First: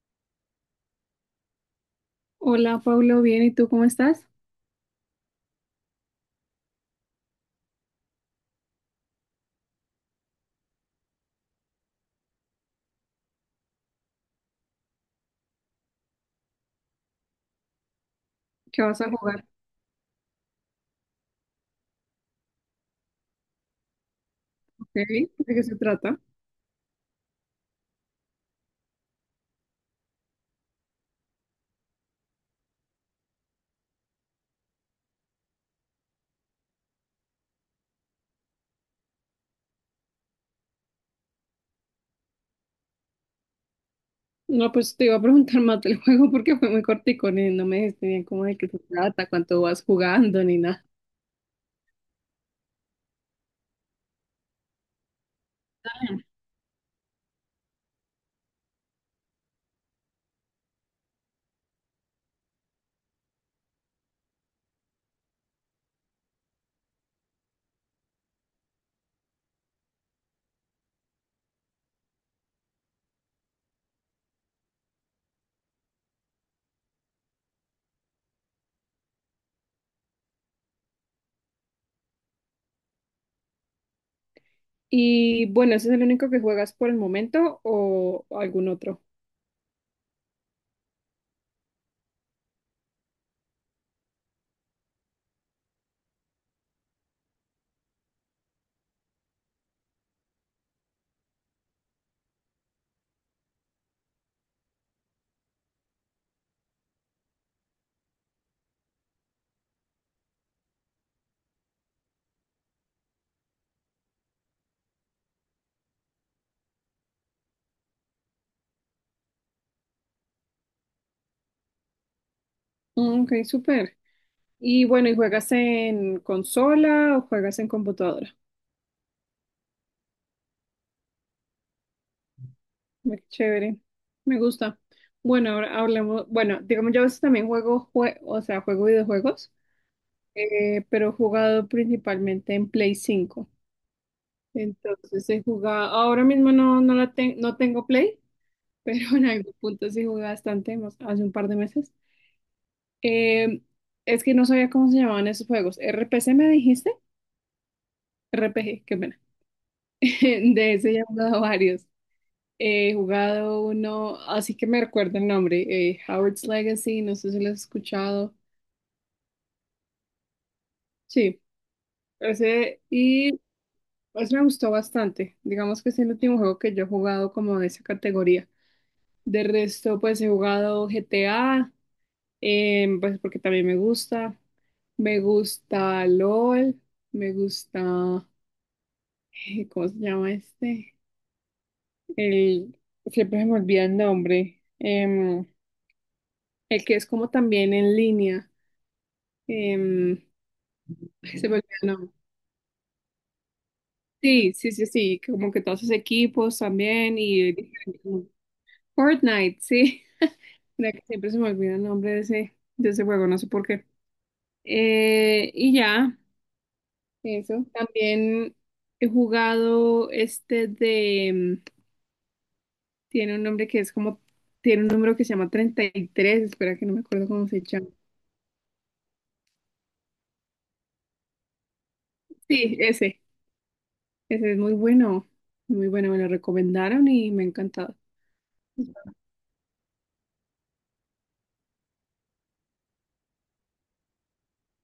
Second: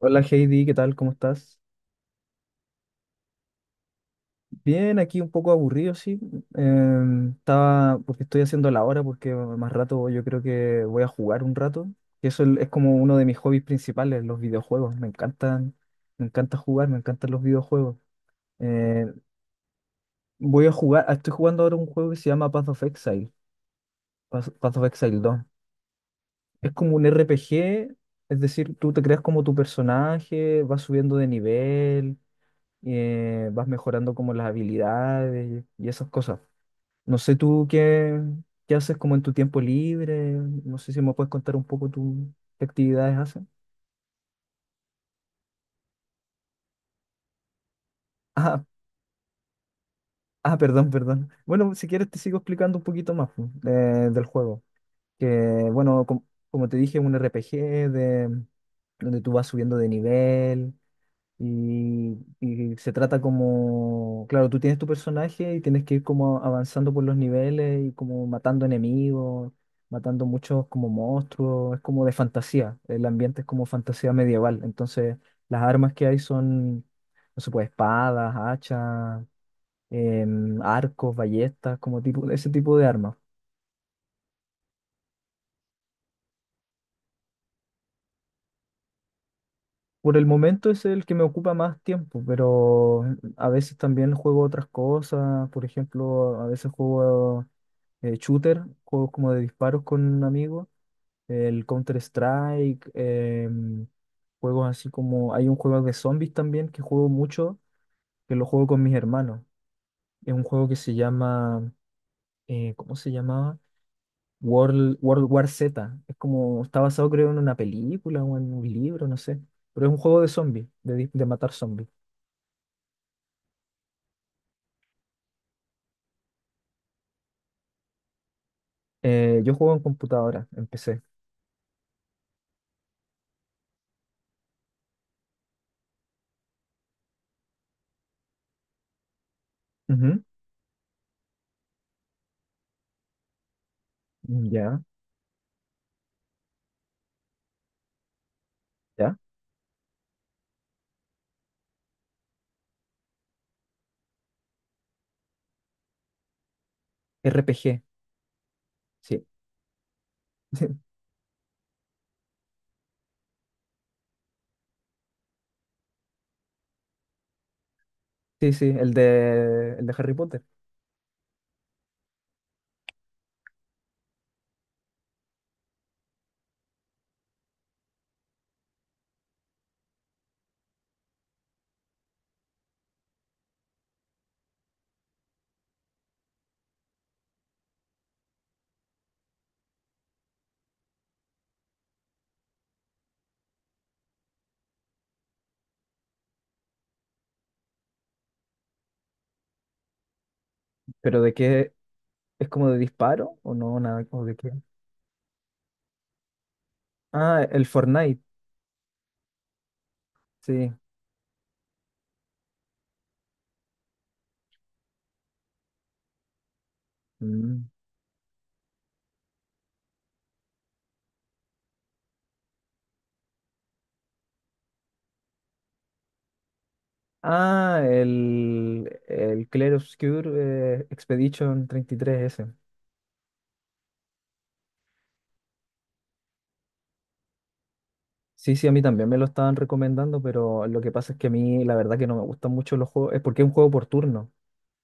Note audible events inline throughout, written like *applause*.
Hola Heidi, ¿qué tal? ¿Cómo estás? Hola, Pablo, bien, ¿y tú cómo estás? Bien, aquí un poco aburrido, sí. Estaba, porque estoy haciendo la hora, porque más rato yo creo que voy a jugar un rato. Y eso es como uno de mis hobbies principales, los videojuegos. Me encantan, me encanta jugar, me encantan los videojuegos. ¿Qué vas Eh, a jugar? Voy a jugar, estoy jugando ahora un juego que se llama Path of Exile, Path of Ok, Exile ¿de dos. qué se trata? Es como un RPG, es decir, tú te creas como tu personaje, vas subiendo de nivel, vas mejorando como las habilidades y esas cosas. No sé qué haces como en tu tiempo libre, no sé si me puedes contar un poco tu, qué actividades haces. No, pues te iba a preguntar más del *laughs* juego porque fue muy cortico, no me dijiste bien cómo de Ah, qué se trata, cuánto vas jugando, ni nada. perdón, perdón. Bueno, si quieres te sigo explicando un poquito más pues, del juego, que bueno, como te dije, es un RPG de, donde tú vas subiendo de nivel. Y se trata como, claro, tú tienes tu personaje y tienes que ir como avanzando por los niveles y como matando enemigos, matando muchos como monstruos, es como de fantasía, el ambiente es como fantasía medieval, entonces las armas que hay son, no sé, pues espadas, hachas, arcos, ballestas, como tipo, ese tipo de armas. Y bueno, ¿ese es el único que juegas por el momento o algún otro? Por el momento es el que me ocupa más tiempo, pero a veces también juego otras cosas. Por ejemplo, a veces juego shooter, juegos como de disparos con un amigo, el Counter-Strike, juegos así como... Hay un juego de zombies también que juego mucho, que lo juego con mis hermanos. Es un juego que se llama... ¿cómo se llamaba? World War Z. Es como... Está basado creo en una película o en un libro, no sé. Pero es un juego de zombies, de, de matar zombies. Mm, ok, súper. Y bueno, ¿y juegas en consola o juegas en computadora? Yo juego en computadora, empecé. Ve, qué chévere, me gusta. Bueno, ahora hablemos, bueno, digamos, yo a veces también juego, o sea, juego videojuegos. Ujú, Pero he jugado principalmente en Play 5. ya, Entonces he jugado, ahora mismo no, no, no tengo Play. *laughs* ya. Pero en algún punto sí jugué bastante, hace un par de meses. Eh, es que no sabía cómo se llamaban esos juegos. ¿RPC me dijiste? RPG, RPG, qué pena. sí. *laughs* De ese ya *laughs* he jugado varios. He jugado uno, así que me recuerdo el nombre, Howard's Legacy, no sé si lo has escuchado. Sí, sí, el de Harry Potter. Sí, ese. Y pues me gustó bastante. Digamos que es el último juego que yo he jugado como de esa categoría. De resto, pues he jugado GTA, pues porque también me gusta. Me gusta LOL, me gusta, ¿cómo se llama este? El, Siempre se me olvida el nombre. El que es como también en línea. Em, ¿Pero de Ay, se me olvida qué? el nombre. ¿Es como de disparo o no? Nada, ¿o de qué? Sí, sí, sí, sí, como que todos esos equipos también Ah, y el Fortnite, Fortnite, sí. sí. *laughs* Mira que siempre se me olvida el nombre de ese juego, no sé por qué. Y ya, eso. Mm. También he jugado este de, mm, tiene un nombre que es como, tiene un número que se llama 33. Espera, que no me acuerdo cómo se Ah, llama. El Clair Obscur Expedition 33 s. Sí, ese, es muy bueno, muy bueno, me lo recomendaron y me ha encantado. Sí, sí, a mí también me lo estaban recomendando, pero lo que pasa es que a mí la verdad que no me gustan mucho los juegos, es porque es un juego por turno.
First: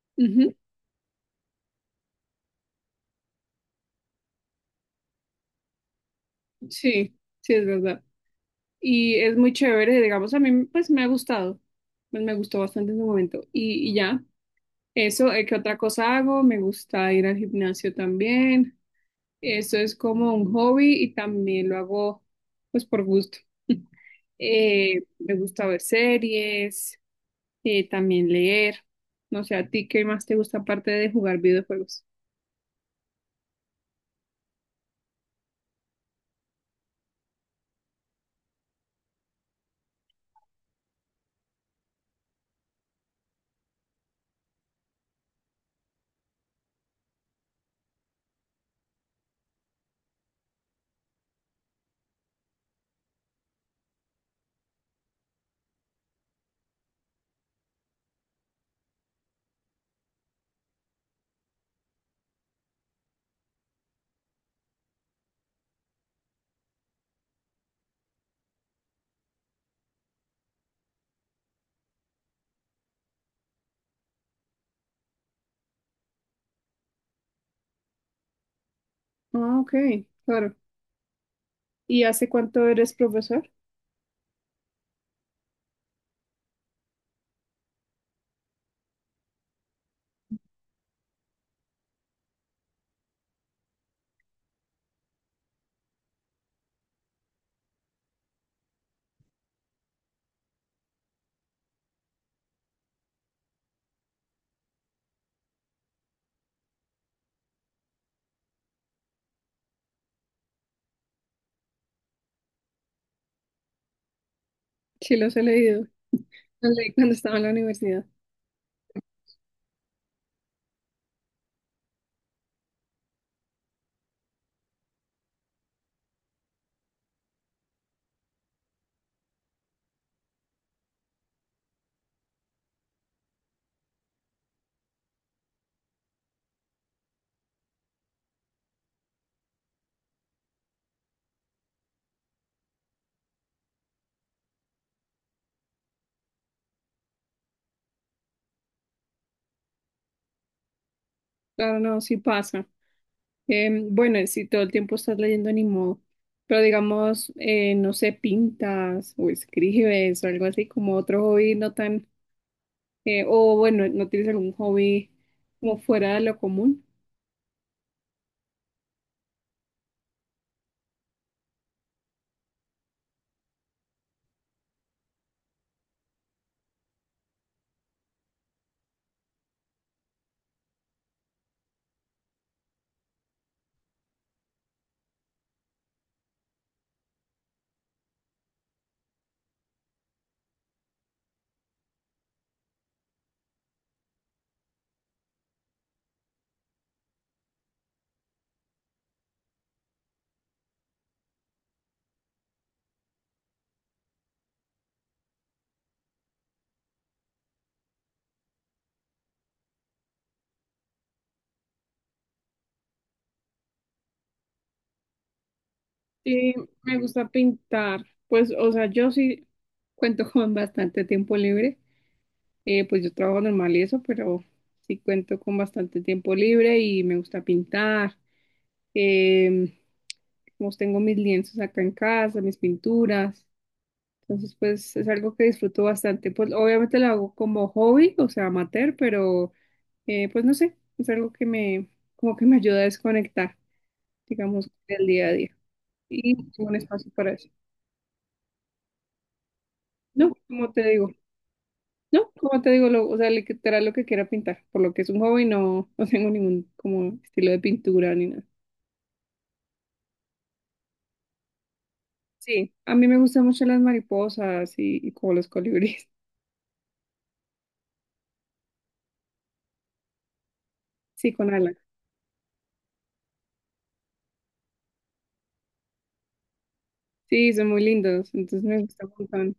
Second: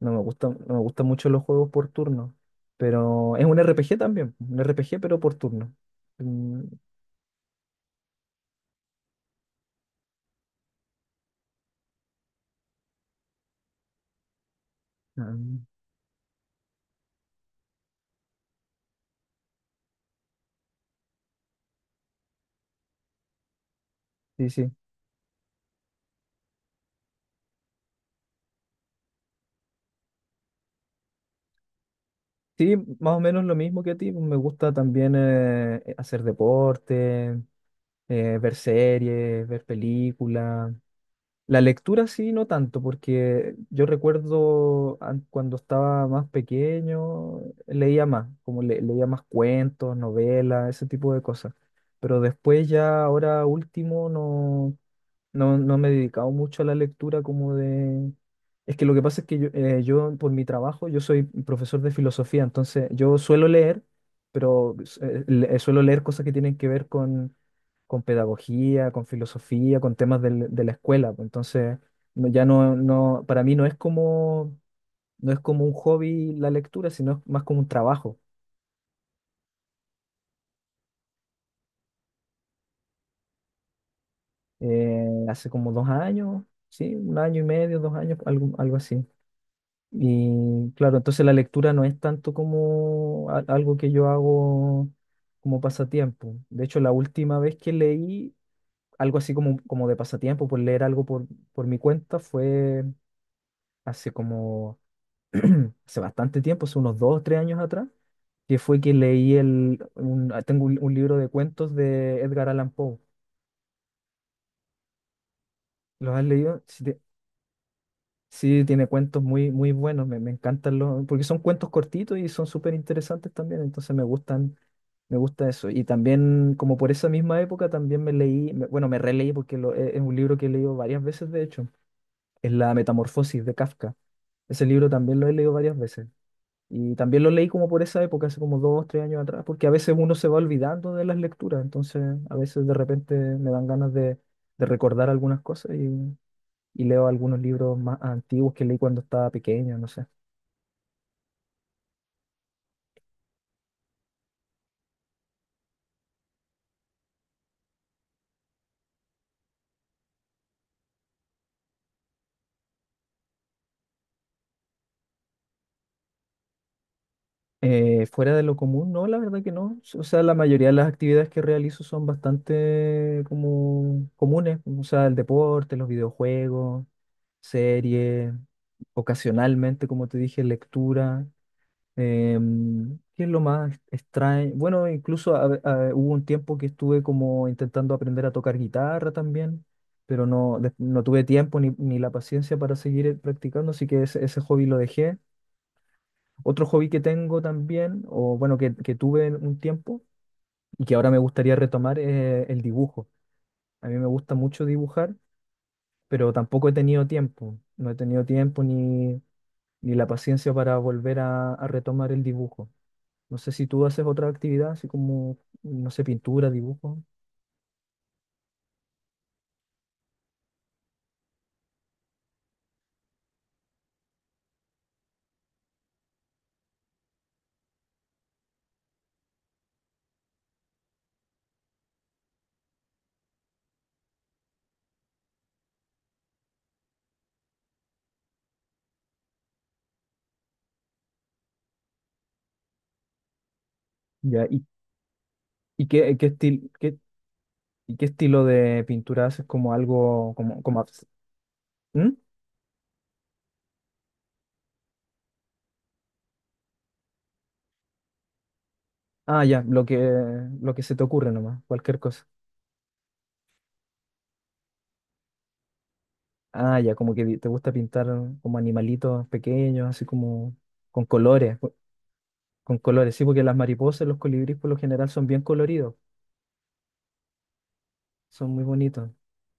No me gusta, Ujú, no me gustan mucho los juegos por turno. Pero es un RPG también. Un RPG, pero por turno. Mm, sí, sí, es verdad. Y es muy chévere, digamos, a mí pues me ha gustado, pues, me gustó bastante en su momento. Y ya. Eso, ¿qué ah, otra cosa hago? Me gusta ir al gimnasio también. Eso es como un hobby y también lo hago pues por gusto. sí, sí. Me gusta ver series, también leer. No sé, ¿a ti qué más te gusta aparte de jugar videojuegos? Sí, más o menos lo mismo que a ti. Me gusta también hacer deporte, ver series, ver películas. La lectura sí, no tanto, porque yo recuerdo cuando estaba más pequeño, leía más, como leía más cuentos, novelas, ese tipo de cosas. Pero después ya, ahora último, no, no, no me he dedicado mucho a la lectura como de, es que lo que pasa es que yo, yo, por mi trabajo, yo soy profesor de filosofía, entonces yo suelo leer, pero suelo leer cosas que tienen que ver con pedagogía, con filosofía, con temas de la escuela, pues. Entonces, ya no, no, para mí no es como, no es como un hobby la lectura, sino es más como un trabajo. Ah, ok, claro. ¿Y hace cuánto eres profesor? Hace como 2 años, sí, un año y medio, 2 años, algo, algo así. Y claro, entonces la lectura no es tanto como algo que yo hago como pasatiempo. De hecho, la última vez que leí algo así como, como de pasatiempo, por leer algo por mi cuenta, fue hace como, *clears throat* hace bastante tiempo, hace unos 2 o 3 años atrás, que fue que leí tengo un libro de cuentos de Edgar Allan Poe. Sí, los he leído. ¿Los has leído? Los leí cuando estaba en la universidad. Sí, tiene cuentos muy, muy buenos, me encantan los, porque son cuentos cortitos y son súper interesantes también, entonces me gustan, me gusta eso. Y también, como por esa misma época, también me leí, bueno, me releí porque es un libro que he leído varias veces, de hecho, es La Metamorfosis de Kafka. Ese libro también lo he leído varias veces. Y también lo leí como por esa época, hace como 2, 3 años atrás, porque a veces uno se va olvidando de las lecturas, entonces a veces de repente me dan ganas de recordar algunas cosas y leo algunos libros más antiguos que leí cuando estaba pequeño, no sé. Claro, no, sí pasa. Bueno, y si todo el tiempo estás leyendo, ni modo. Pero digamos, no sé, ¿pintas o escribes o algo así como otro hobby no tan... o bueno, no tienes algún hobby como fuera de lo común? Fuera de lo común, no, la verdad que no. O sea, la mayoría de las actividades que realizo son bastante como comunes, o sea, el deporte, los videojuegos, series, ocasionalmente, como te dije, lectura. ¿Qué es lo más extraño? Bueno, incluso hubo un tiempo que estuve como intentando aprender a tocar guitarra también, pero no, no tuve tiempo ni, ni la paciencia para seguir practicando, así que ese hobby lo dejé. Otro hobby que tengo también, o bueno, que tuve en un tiempo y que ahora me gustaría retomar es el dibujo. A mí me gusta mucho dibujar, pero tampoco he tenido tiempo. No he tenido tiempo ni, ni la paciencia para volver a retomar el dibujo. No sé si tú haces otra actividad, así como, no sé, pintura, Sí, me dibujo. gusta pintar. Pues, o sea, yo sí cuento *laughs* con bastante tiempo libre. Pues yo trabajo normal y eso, pero sí cuento con bastante tiempo libre y me gusta pintar. Em, pues tengo mis lienzos acá en casa, mis pinturas. Entonces, pues es algo que disfruto bastante. Pues obviamente lo hago como hobby, o sea, amateur, pero pues no sé, es algo que me, como que me ayuda a desconectar, Ya, digamos, del día a día. y qué, qué Y tengo estil- un qué- espacio para eso. ¿y qué estilo de pintura haces? Como algo, No, como, como te digo, ¿mm? no, como te digo, lo, o sea, literal lo que quiera pintar, por lo que es un hobby, no, *laughs* no tengo ningún como estilo de pintura ni nada. Ah, ya, lo que se te ocurre nomás, cualquier cosa. Sí, a mí me gustan mucho las mariposas y como los colibríes. *laughs* Ah, ya, como que te gusta pintar como animalitos pequeños, así como con Sí, con colores, alas. con colores, sí, porque las mariposas, los colibríes por lo general son bien coloridos, Sí, son muy lindos, son muy entonces me gusta bonitos. mucho.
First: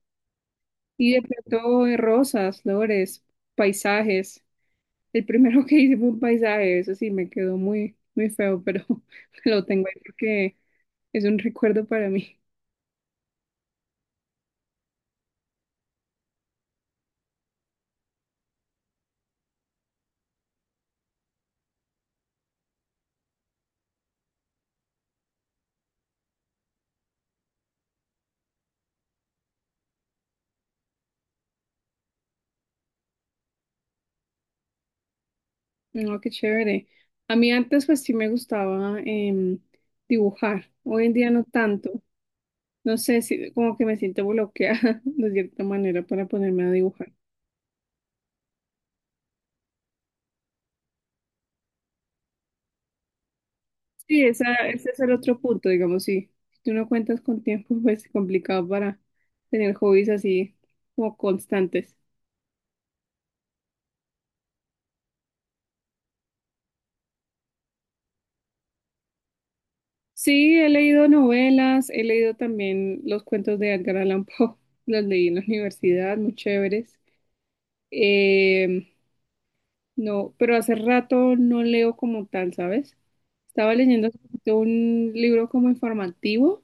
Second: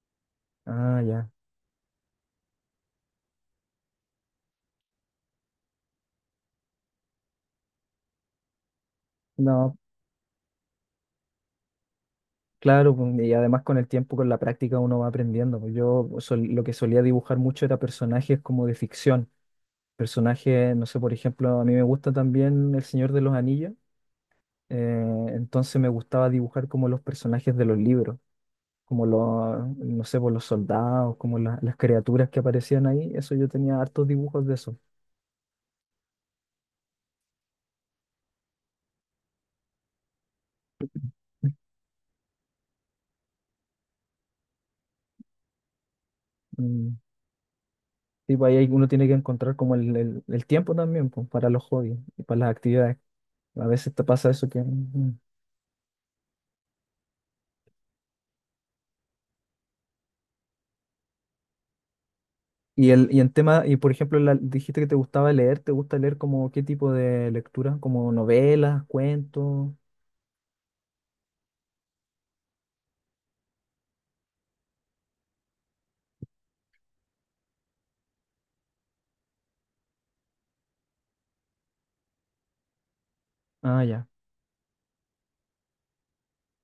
Ah, Y de ya. pronto rosas, flores, paisajes. El primero *laughs* que hice fue un paisaje, eso sí me quedó muy, muy feo, pero *laughs* lo No. tengo ahí porque es un recuerdo para mí. *laughs* Claro, pues, y además con el tiempo, con la práctica, uno va aprendiendo, pues. Lo que solía dibujar mucho era personajes como de ficción. Personajes, no sé, por ejemplo, a mí me gusta también El Señor de los Anillos, entonces me gustaba dibujar como los personajes de los libros, como los, no sé, pues, los soldados, como las criaturas que aparecían ahí. Eso yo tenía hartos dibujos de eso. No, qué chévere. A mí antes pues sí me gustaba dibujar, hoy en día no tanto. No sé si como que me siento bloqueada *laughs* de cierta manera para ponerme a Mm, dibujar. y pues, ahí uno tiene que encontrar como el tiempo también, pues, para los hobbies y para las actividades. A veces te Sí, pasa eso esa, que... ese es mm, el otro punto, digamos, sí. Si tú no cuentas con tiempo, *laughs* pues es complicado para tener hobbies así como constantes. y el, y en tema, y por ejemplo, dijiste que te gustaba leer, ¿te gusta leer como qué tipo de lectura? ¿Como novelas, cuentos? Sí, he leído novelas, he leído también los cuentos de Edgar Allan Poe, *laughs* los leí en la universidad, muy chéveres. Eh, no, pero hace rato no leo como tal, ¿sabes? Estaba Ah, ya, leyendo hace poquito un libro como informativo,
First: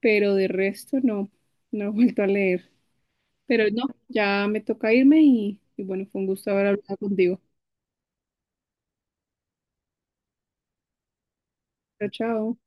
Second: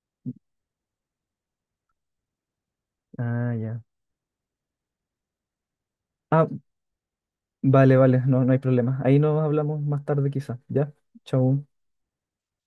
pero de resto no, no he vuelto a leer. ah, Pero ya. no, ya me toca irme y bueno, fue un Ah, gusto haber hablado contigo. vale, vale, no, no hay problema. Ahí nos hablamos más tarde quizá, ¿ya? Chau. Chao, chao.